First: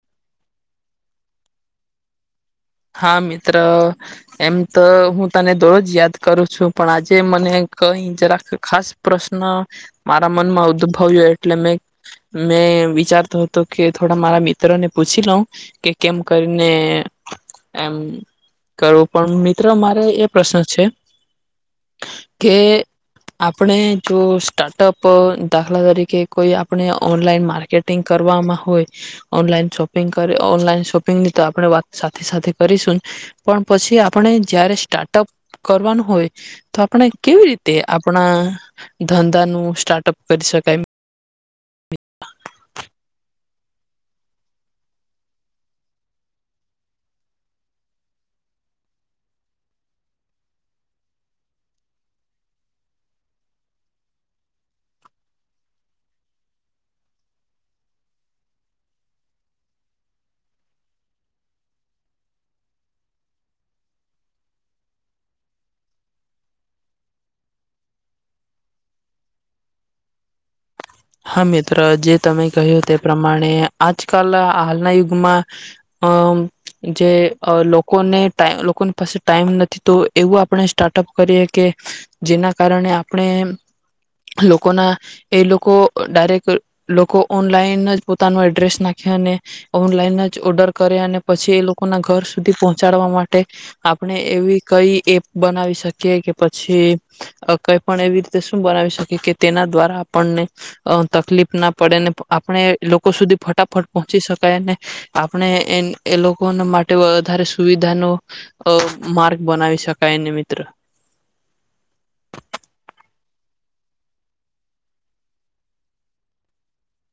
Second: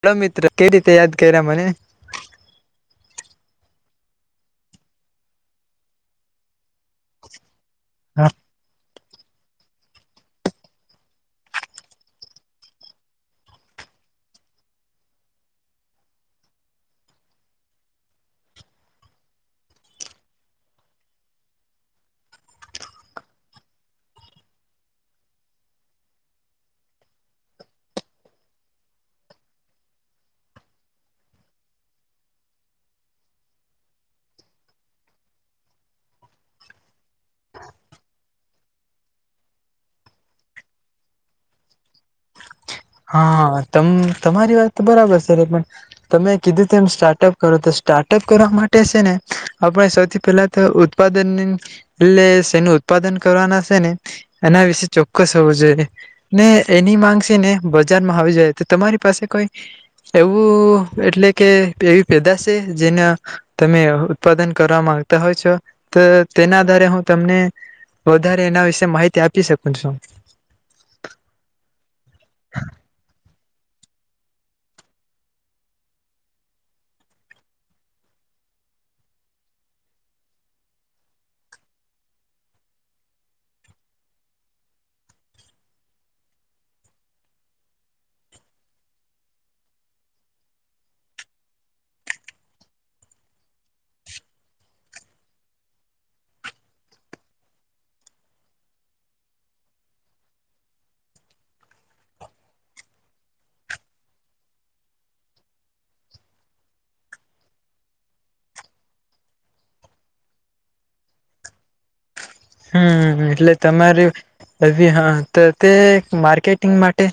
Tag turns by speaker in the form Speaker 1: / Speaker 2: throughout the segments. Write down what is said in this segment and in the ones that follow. Speaker 1: Hello મિત્ર કે રીતે યાદ કરા મને.
Speaker 2: હા મિત્ર એમ તો હું તને દર રોજ જ યાદ કરું છું પણ આજે મને કહી જ રાખ ખાસ પ્રશ્ન મારા મનમાં ઉદભવ્યો એટલે મે મેં વિચારતો હતો કે થોડા મારા મિત્રોને પૂછી લઉં કે કેમ કરીને એમ કરવું પણ મિત્ર મારે એ પ્રશ્ન છે કે આપણે જો સ્ટાર્ટઅપ દાખલા તરીકે કોઈ આપણે ઓનલાઈન માર્કેટિંગ કરવામાં હોય ઓનલાઈન શોપિંગ ઓનલાઈન શોપિંગની તો આપણે વાત સાથે સાથે કરીશું પણ પછી આપણે જયારે સ્ટાર્ટઅપ કરવાનું હોય તો આપણે કેવી રીતે આપણા ધંધાનું સ્ટાર્ટઅપ કરી શકાય.
Speaker 1: હા તમારી વાત તો બરાબર છેને પણ તમે કીધું એમ સ્ટાર્ટઅપ કરો તો સ્ટાર્ટઅપ કરવા માટે છે ને આપણે સૌથી પહેલા તો ઉત્પાદન એટલેેનું ઉત્પાદન કરવાના છે ને એના વિશે ચોક્કસ હોવું જોઈએ ને એની માંગસી ને બજાર આવી જાય તો તમારી પાસે કોઈ એવું એટલે કે એવી પેદા છે જેના તમે ઉત્પાદન કરવા માંગતા હોય છો તો તેના આધારે હું તમને વધારે એના વિશે માહિતી આપી શકું છું.
Speaker 2: હા મિત્ર જે તમે કહ્યું તે પ્રમાણે આજકાલ હાલના યુગમાં અમ જે લોકોને ટ લોકોની પાસે ટાઈમ નથી તો એવું આપણે સ્ટાર્ટઅપ કરીએ કે જેના કારણે આપણે લોકોના એ લોકો ડાયરેક્ટ લોકો ઓનલાઈન જ પોતાનો એડ્રેસ નાખે અને ઓનલાઈન જ ઓર્ડર કરે અને પછી એ લોકોના ઘર સુધી પહોંચાડવા માટે આપણે એવી કઈ એપ બનાવી શકીએ કે પછી કઈ પણ એવી રીતે શું બનાવી શકીએ કે તેના દ્વારા આપણને અ તકલીફ ના પડે ને આપણે લોકો સુધી ફટાફટ પહોંચી શકાયને આપણે એ એ લોકો માટે વધારે સુવિધાનો માર્ગ બનાવી શકાયને મિત્ર.
Speaker 1: હમ એટલે તમારી હ હા તે માર્કેટિંગ માટે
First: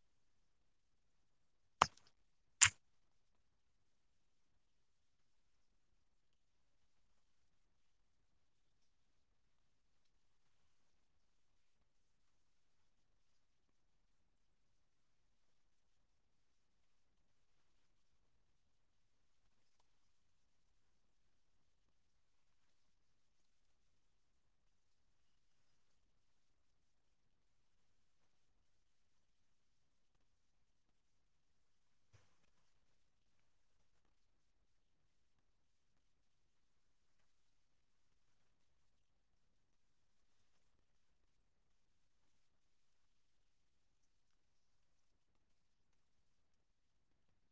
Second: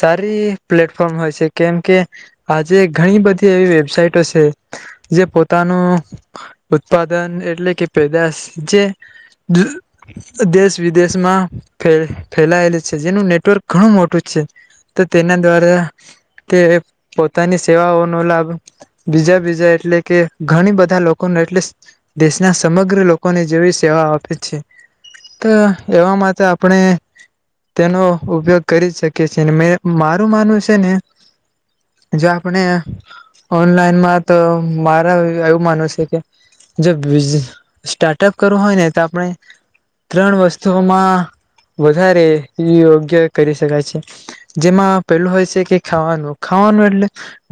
Speaker 1: સારી પ્લેટફોર્મ હોય છે કેમ કે આજે ઘણી બધી એવી વેબસાઇટો છે જે પોતાનું ઉત્પાદન એટલે કે પેદાશ જે દેશ વિદેશમાં ફે ફેલાયેલ છે જેનું નેટવર્ક ઘણું મોટું છે તો તેના દ્વારા તે પોતાની સેવાઓનો લાભ બીજા બીજા એટલે કે ઘણી બધા લોકોને એટલે દેશના સમગ્ર લોકોને જેવી સેવાઓ આપે છે. તો એવામાં તો આપણે તેનો ઉપયોગ કરી શકીએ છેીએ મે મારું માનવું છે ને જો આપણે ઓનલાઈનમાં તો મારા એવું માનવું છે કે જો સ્ટાર્ટઅપ કરવું હોય ને તો આપણે ત્રણ વસ્તુઓમાં વધારે યોગ્ય કરી શકાય છે જેમાં પેલું હોય છે કે ખાવાનું ખાવાનું એટલે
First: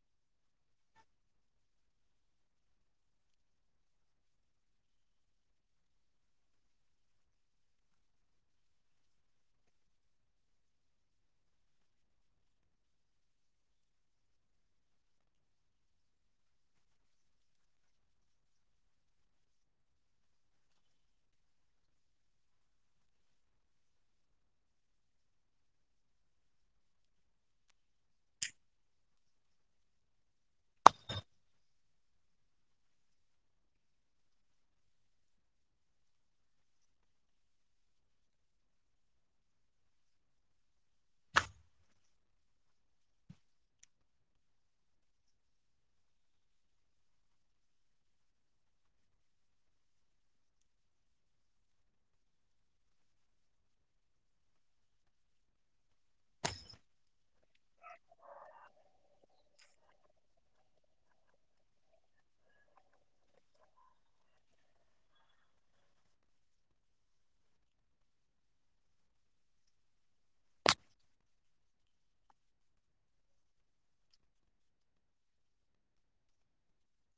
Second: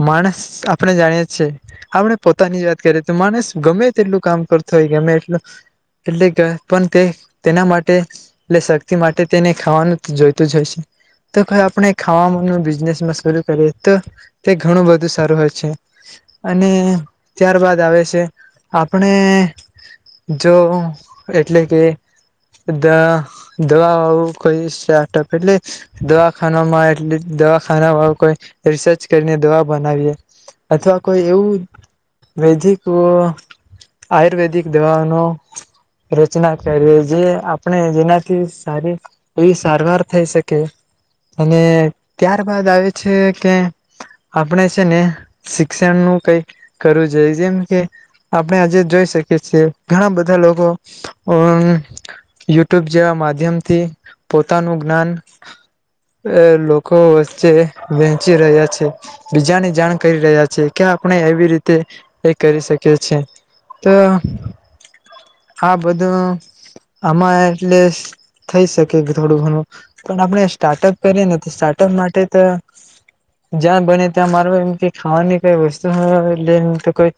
Speaker 1: માણસ આપણે જાણીએ આપણે પોતાની જ વાત કરીએ તો માણસ ગમે તેટલું કામ કરતો હોય ગમે એટ એટલે પણ તે તેના માટે એટ શક્તિ માટે તેને ખાવાનું જોઈતું જ હોય છે તો આપણે ખાનું બિઝનેસમાં શરૂ કરીએ તો તે ઘણું બધું સારું હોય છે અને ત્યારબાદ આવે છે આપણે જો એટલે કે દ દવાું કોઈ સ્ટાર્ટઅપ એટલે દવાખાનામાં એલે દવાખાનામાં કોઈ રિસર્ચ કરીને દવા બનાવીએ અથવા કોઈ એવું વૈદિક આયુર્વેદિક દવાઓનો રચના કરીએ જે આપણે જેનાથી સારી એવી સારવાર થઈ શકે અને ત્યારબાદ આવે છે કે આપણે છે ને શિક્ષણ નું કઈ કરવું જોઈ જેમ કે આપણે આજે જોઈ શકીએ છીએ ઘણા બધા લોકો અ યુટ્યુબ જેવા માધ્યમથી પોતાનું જ્ઞાન લોકો વચ્ચે વહેંચી રહ્યા છે બીજાની જાણ કરી રહ્યા છે કે આપણે એવી રીતે એ કરી શકીએ છે તો આ બધું આમાં એટલે થઈ શકે થોડું ઘણું પણ આપણે સ્ટાર્ટઅપ કરીએ ને તો સ્ટાર્ટઅપ માટે તો જ્યાં બને ત્યાં માર એમ કે ખાવાની કઈ વસ્તુ લ તો કોઈ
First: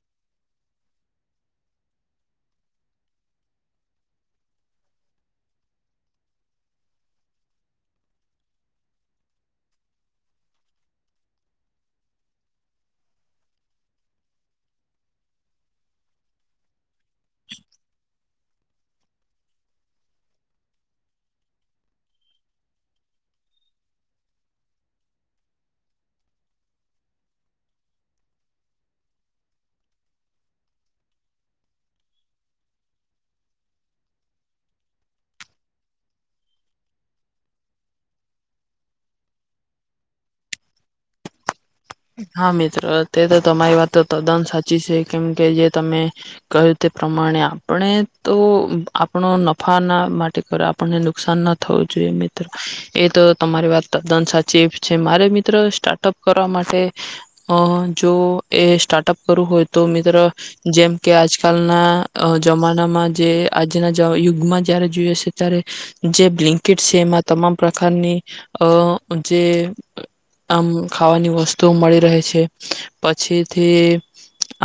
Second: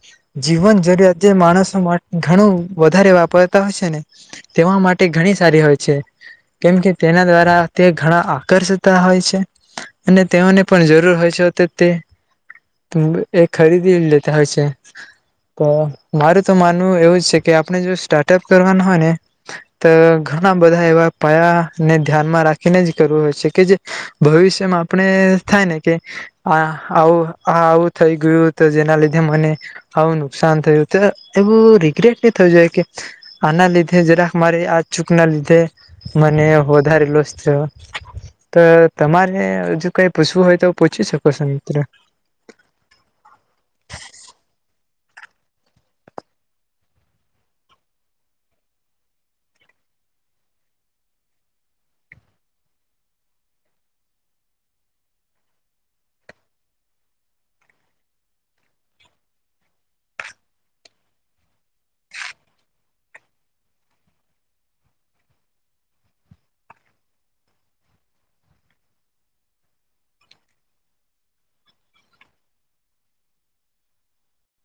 Speaker 1: જીવન જરૂિયાત જે માણસો ઘણું વધારે વાપર હોયને તેવા માટે ઘણી સારી હોય છે કેમ કે તેના દ્વારા તે ઘણા આકર્ષતા હોય છે અને તેઓને પણ જરૂર હોય છે તો તે ખરીદી લેતા હોય છે તો મારું તો માનવું એવું છે કે આપણે જો સ્ટાર્ટ સ કરવાના હોય ને તો ઘણા બધા એવા પાયાને ધ્યાનમાં રાખીને જ કરવું હોય છે કે જે ભવિષ્યમાં આપણે થાય ને કે આ આવું આ આવું થઈ ગયું તો જેના લીધે મને આવું નુકસાન થયું તો એવું રિગ્રેટ ન થું જોઈ કે. આના લીધે જરાક મારે આ ચૂક ના લીધે મને વધારે લોસ થયો તો તમારે હજ કઈ પૂછવું હોય તો પૂછી શકો છો મિત્ર.
Speaker 2: હા મિત્ર તે તો તમારી વાત તો તદ્દન સાચી છે કેમ કે જે તમે કહ્યું તે પ્રમાણે આપણે તો આપણો નફા ના માટે કરો આપણને નુકસાન ના થવું જોઈએ મિત્ર એ તો તમારી વાત તદ્દન સાચી એ છે મારે મિત્ર સ્ટાર્ટઅપ કરવા માટે જો એ સ્ટાર્ટઅપ કરવું હોય તો મિત્રો જેમ કે આજકાલના અ જમાનામાં જે આજના યુગમાં જયારે જોઈએ છે ત્યારે જે બ્લન્કેટ છે એમાં તમામ પ્રકારની અ જે આમ ખાવાની વસ્તુ. તો મળી રહે છે પછીથી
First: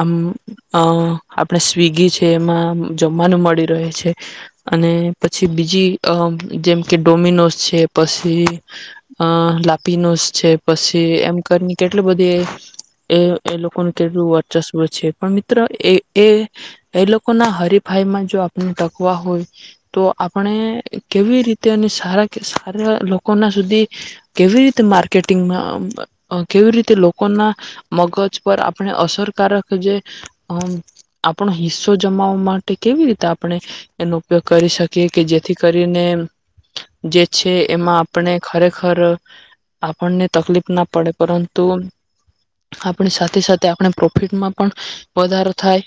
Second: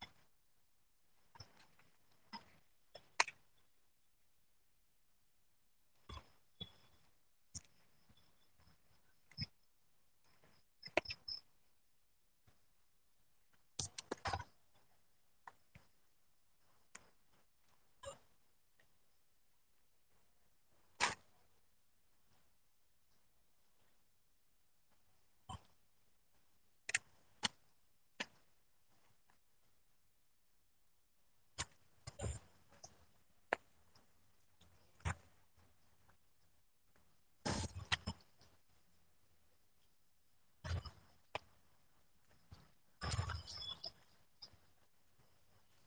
Speaker 2: આમ અ આપણે સ્વિગી છે એમાં જમવાનું મળી રહે છે અને પછી બીજી અ જેમ કે ડોમિનોસ છે પછી અ લાપિનોસ છે પછી એમ કરી કેટલી બધી એ એ લોકોનું કેટલું વર્ચસ્વ છે પણ મિત્રો એ એ એ લોકોના હરીફાઈમાં જો આપણે ટકવા હોય તો આપણે કેવી રીતે અને સારા કે સારા લોકોના સુધી કેવી રીતે માર્કેટિંગમાં કેવી રીતે લોકોના મગજ પર આપણે અસરકારક જે અ આપણો હિસ્સો જમાવવા માટે કેવી રીતે આપણે એનો ઉપયોગ કરી શકીએ કે જેથી કરીને જે છે એમાં આપણે ખરેખર આપણને તકલીફ ના પડે. પરંતુ આપણી સાથે સાથે આપણે પ્રોફિટમાં પણ વધારો થાય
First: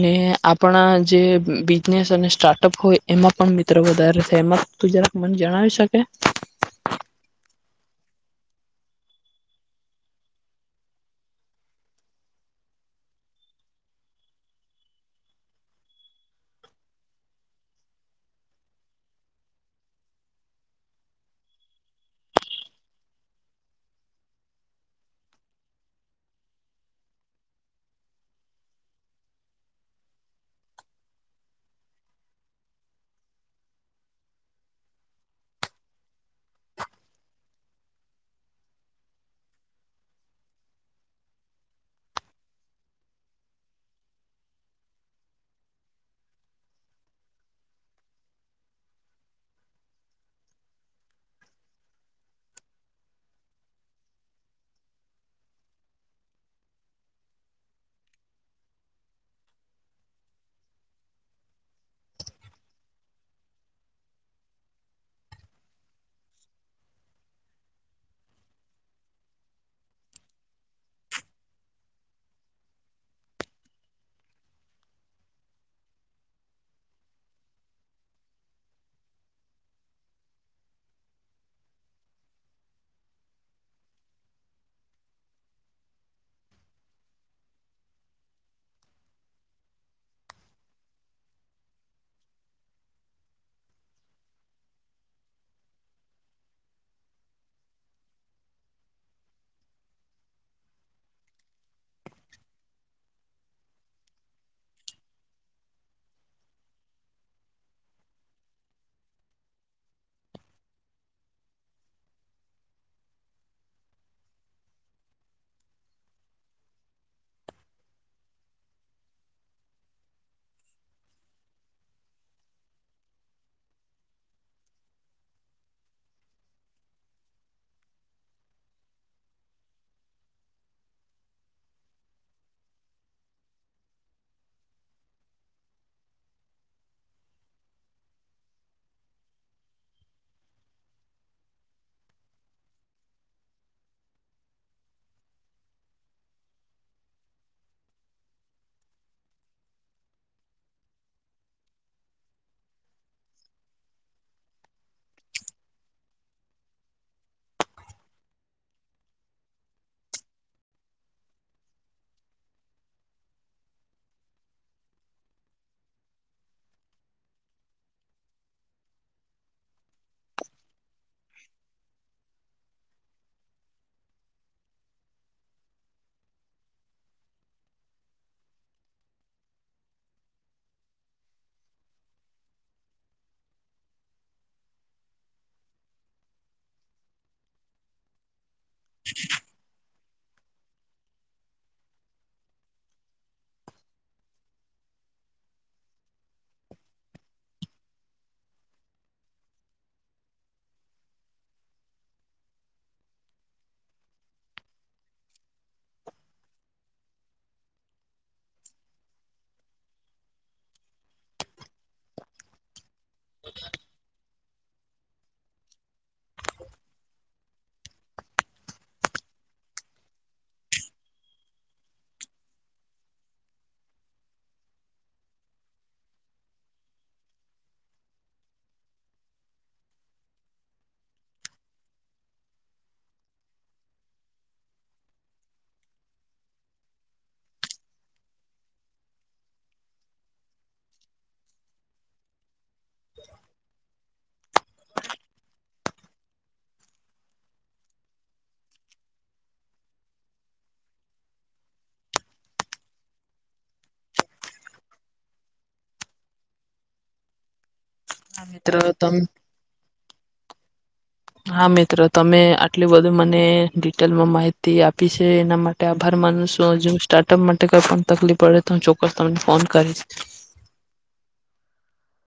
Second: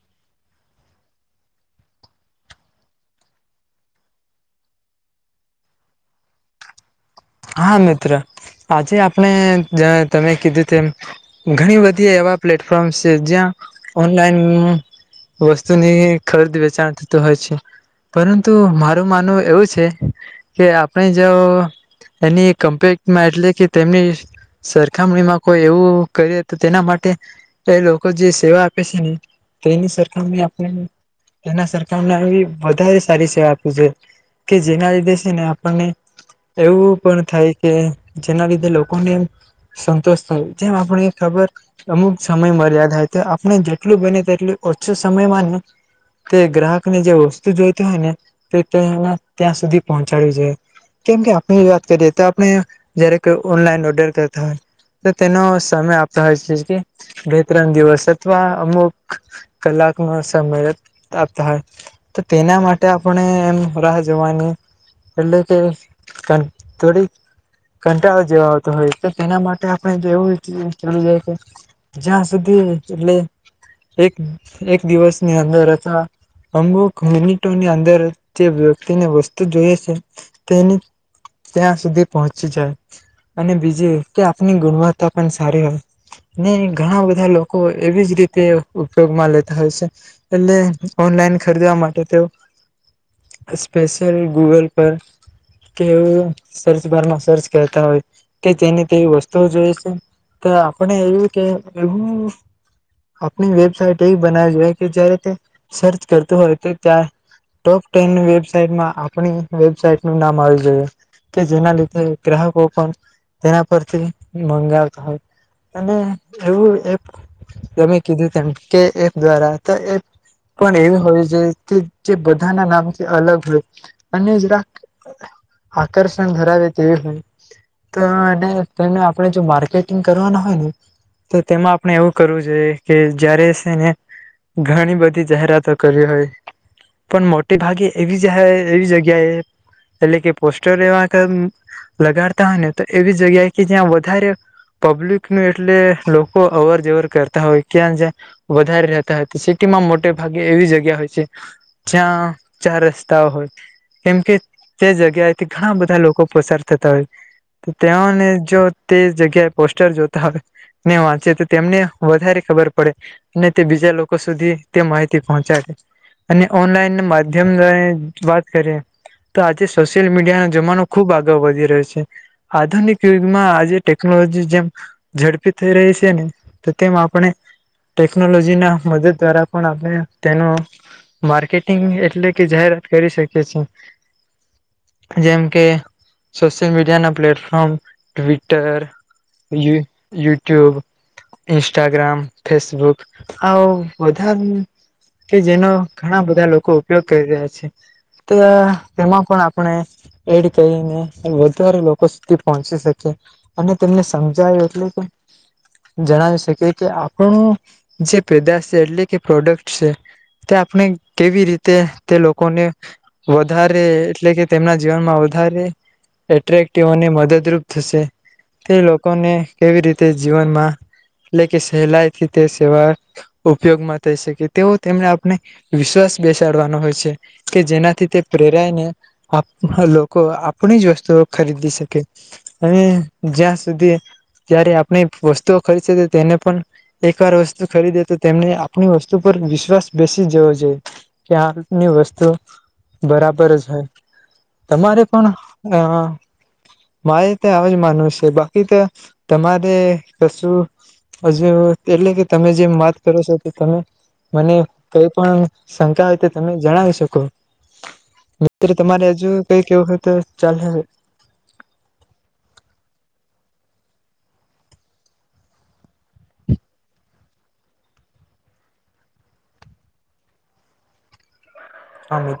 Speaker 2: ને આપણા જે બિઝનેસ અને સ્ટાર્ટઅપ હોય એમાં પણ મિત્ર વધારે થાય એમાં જરાક મને જણાવી શકે.
Speaker 1: હા મિત્ર આજે આપણે જ તમે કીધું તેમ ઘણી બધી એવા પ્લેટફોર્મ્ છે જ્યાં ઓનલાઈન વસ્તુની ખરીદ વેચાણ થતું હોય છે પરંતુ મારું માનવું એવું છે કે આપણે જો. એની કમ્પેક્ટમાં એટલે કે તેમની સરખામણીમાં કોઈ એવું કરીએ તો તેના માટે એ લોકો જે સેવા આપે છે ને તેની સરખામણી આપ તેના સરખામણી આવી વધારે સારી સેવા આપે છે કે જેના લીધે સે ને આપણને એવું થાય કે જેના લીધે લોકોને એમ સંતોષ થાય જેમ આપણે ખબર અમુક સમય મર્યાદા હોય તો આપણે જેટલું બને તેટલું ઓછો સમય માન તે ગ્રાહક ને જે વસ્તુ જોઈતી હોય ને તે તે ત્યાં સુધી પહોંચાડવી જોઈ કેમ કે આપણી વાત કરીએ તો આપણે જય્યારે ઓનલાઈન ઓર્ડર કરતા હોય તો તેનો સમય આપતા હોય જે કે બે ત્રણ દિવસ અથવા અમુક કલાકનો સમય આપતા હોય તો તેના માટે આપણે એમ રાહ જોવાની એટલે કે થોડીક કંટાળો જેવા આવતો હોય તો તેના માટે આપણે એવું ચ જાય છે જ્યાં સુધી એટલે એક એક દિવસની અંદર અથવા અમુક મિનિટોની અંદર જે વ્યક્તિને વસ્તુ જોઈ છે તેની ત્યાં સુધી પહોંચી જાય અને બીજી કે આપની ગુણવત્તા પણ સારી હોય ને ઘણા બધા લોકો એવી જ રીતે ઉપયોગમાં લેતા હોય છે એટલે ઓનલાઈન ખરીદવા માટે તે સ્પેશિયલ ગૂગલ પર કે એ સર્ચ બારમાં સર્ચ કરતા હોય કે તેની તેવી વસ્તુઓ જોઈએ છે તો આપણે એવું કે એવું આપણી વેબસાાઈટ એવી બનાવીવી જોઈએ કે જયારે તે સર્ચ કરતું હોય તો ત્યાં ટોપ ટેન વેબસાાઈટમાં આપણી વેબસાાઈટ નું નામ આવ કે જેના લીધે ગ્રાહકો પણ તેના પરથી મંગાવતા હોય અને એવું એપ તમે કીધું તેમ કે એપ દ્વારા તો એપ પણ એવી હોય છે જે બધાના નામથી અલગ હોય અને જ આર્ષણ ધરાવે તેવી હોય તો અને તેને આપણે જો માર્કેટિંગ કરવાના હોય ને તો તેમાં આપણે એવું કરવું જોઈએ કે જયારે સેને ઘણી બધી જાહેરાતો કરીવી હોય પણ મોટે ભાગે એ એવી જહાયે જગ્યાએ એટલે કે પોસ્ટર એવા કમ લગાડતા હોય ને તો એવી જગ્યા કે જ્યાં વધારે પબ્લિક ન એટલે લોકો અવર જવર કરતા હોય ક્યાં જ્યાં વધારે રહેતા હોય તો સિટીમાં મોટે ભાગે એવી જગ્યા હોય છે જ્યાં ચાર રસ્તાઓ હોય કેમ કે તે જગ્યાએ ઘણા બધા લોકો પસાર થતા હોય તો તેઓને જો તે જગ્યાએ પોસ્ટર જોતા હોય ને વાંચે તો તેમને વધારે ખબર પડે અને તે બીજા લોકો સુધી તે માહિતી પહોંચાડે અને ઓનલાઈન માધ્યમ દ્વા વાત કરીએ તો આજે સ સોશિલ મીડિયાનો જમાનો ખૂબ આગળ વધી રહ્યો છે આધુનિક યુગમાં આજે ટેકનોલોજી જેમ ઝડપી થઈ રહી છે ને તો તેમ આપણે ટેકનોલોજી ના મદદ દ્વારા પણ આપણે તેનો માર્કેટિંગ એટલે કે જાહેરાત કરી શકી છે. જેમ કે સોશિયલ મીડિયા ના પ્લેટફોર્મ તર યુટ્યુબ ઇન્સ્ટાગ્રામ ફેસબુક આવ બધા કે જેનો ઘણા બધા લોકો ઉપયોગ કરી રહ્યા છે તો તેમાં પણ આપણે એડ કરીને વધારે લોકો સુધી પહોંચી શકીએ અને તેમને સમજાવી એટલે કે જણાવી શકીએ કે આપણું જે પેદાશ છે એટલે કે પ્રોડક્ટ છે તે આપણે કેવી રીતે તે લોકોને વધારે એટલે કે તેમના જીવનમાં વધારે એટ્રેક્ટિવ અને મદદરૂપ થશે તે લોકોને કેવી રીતે જીવનમાં એટલે કે સહેલાઈથી તે સેવા ઉપયોગમાં થઈ શકે તેવો તેમને આપણે વિશ્વાસ બેસાડવાનો હોય છે કે જેનાથી તે પ્રેરાયને આપ લોકો આપણી જ વસ્તુઓ ખરીદી શકે અને જ્યાં સુધી જ્યારે આપણી વસ્તુઓ ખરીદશે તો તેને પણ એકવાર વસ્તુ ખરીદે તો તેમને આપણી વસ્તુ પર વિશ્વાસ બેસી જવો જોઈએ કે આપની વસ્તુઓ બરાબર જ હોયે તમારે પણ આ મારે તે આવે જ માનવું છે બાકી ત તમારે કશું હજુ એટલે કે તમે જેમ વાત કરો છો તો તમે મને કઈ પણ શંકા હોય તે તમે જણાવી શકો.
Speaker 2: મીત્રા
Speaker 1: કેજુ કઈ કેવું હતુ ત ચાલહે
Speaker 2: હા મિત્ર તમે આટલું બધું મને ડીટેલ માહિતી આપી છે એના માટે આભાર માનુ છું જો સ્ટાર્ટઅપ માટે કઈ પણ તકલીફ પડે તો હું ચોક્કસ તમને ફોન કરીશ.
Speaker 1: હા મિત્ર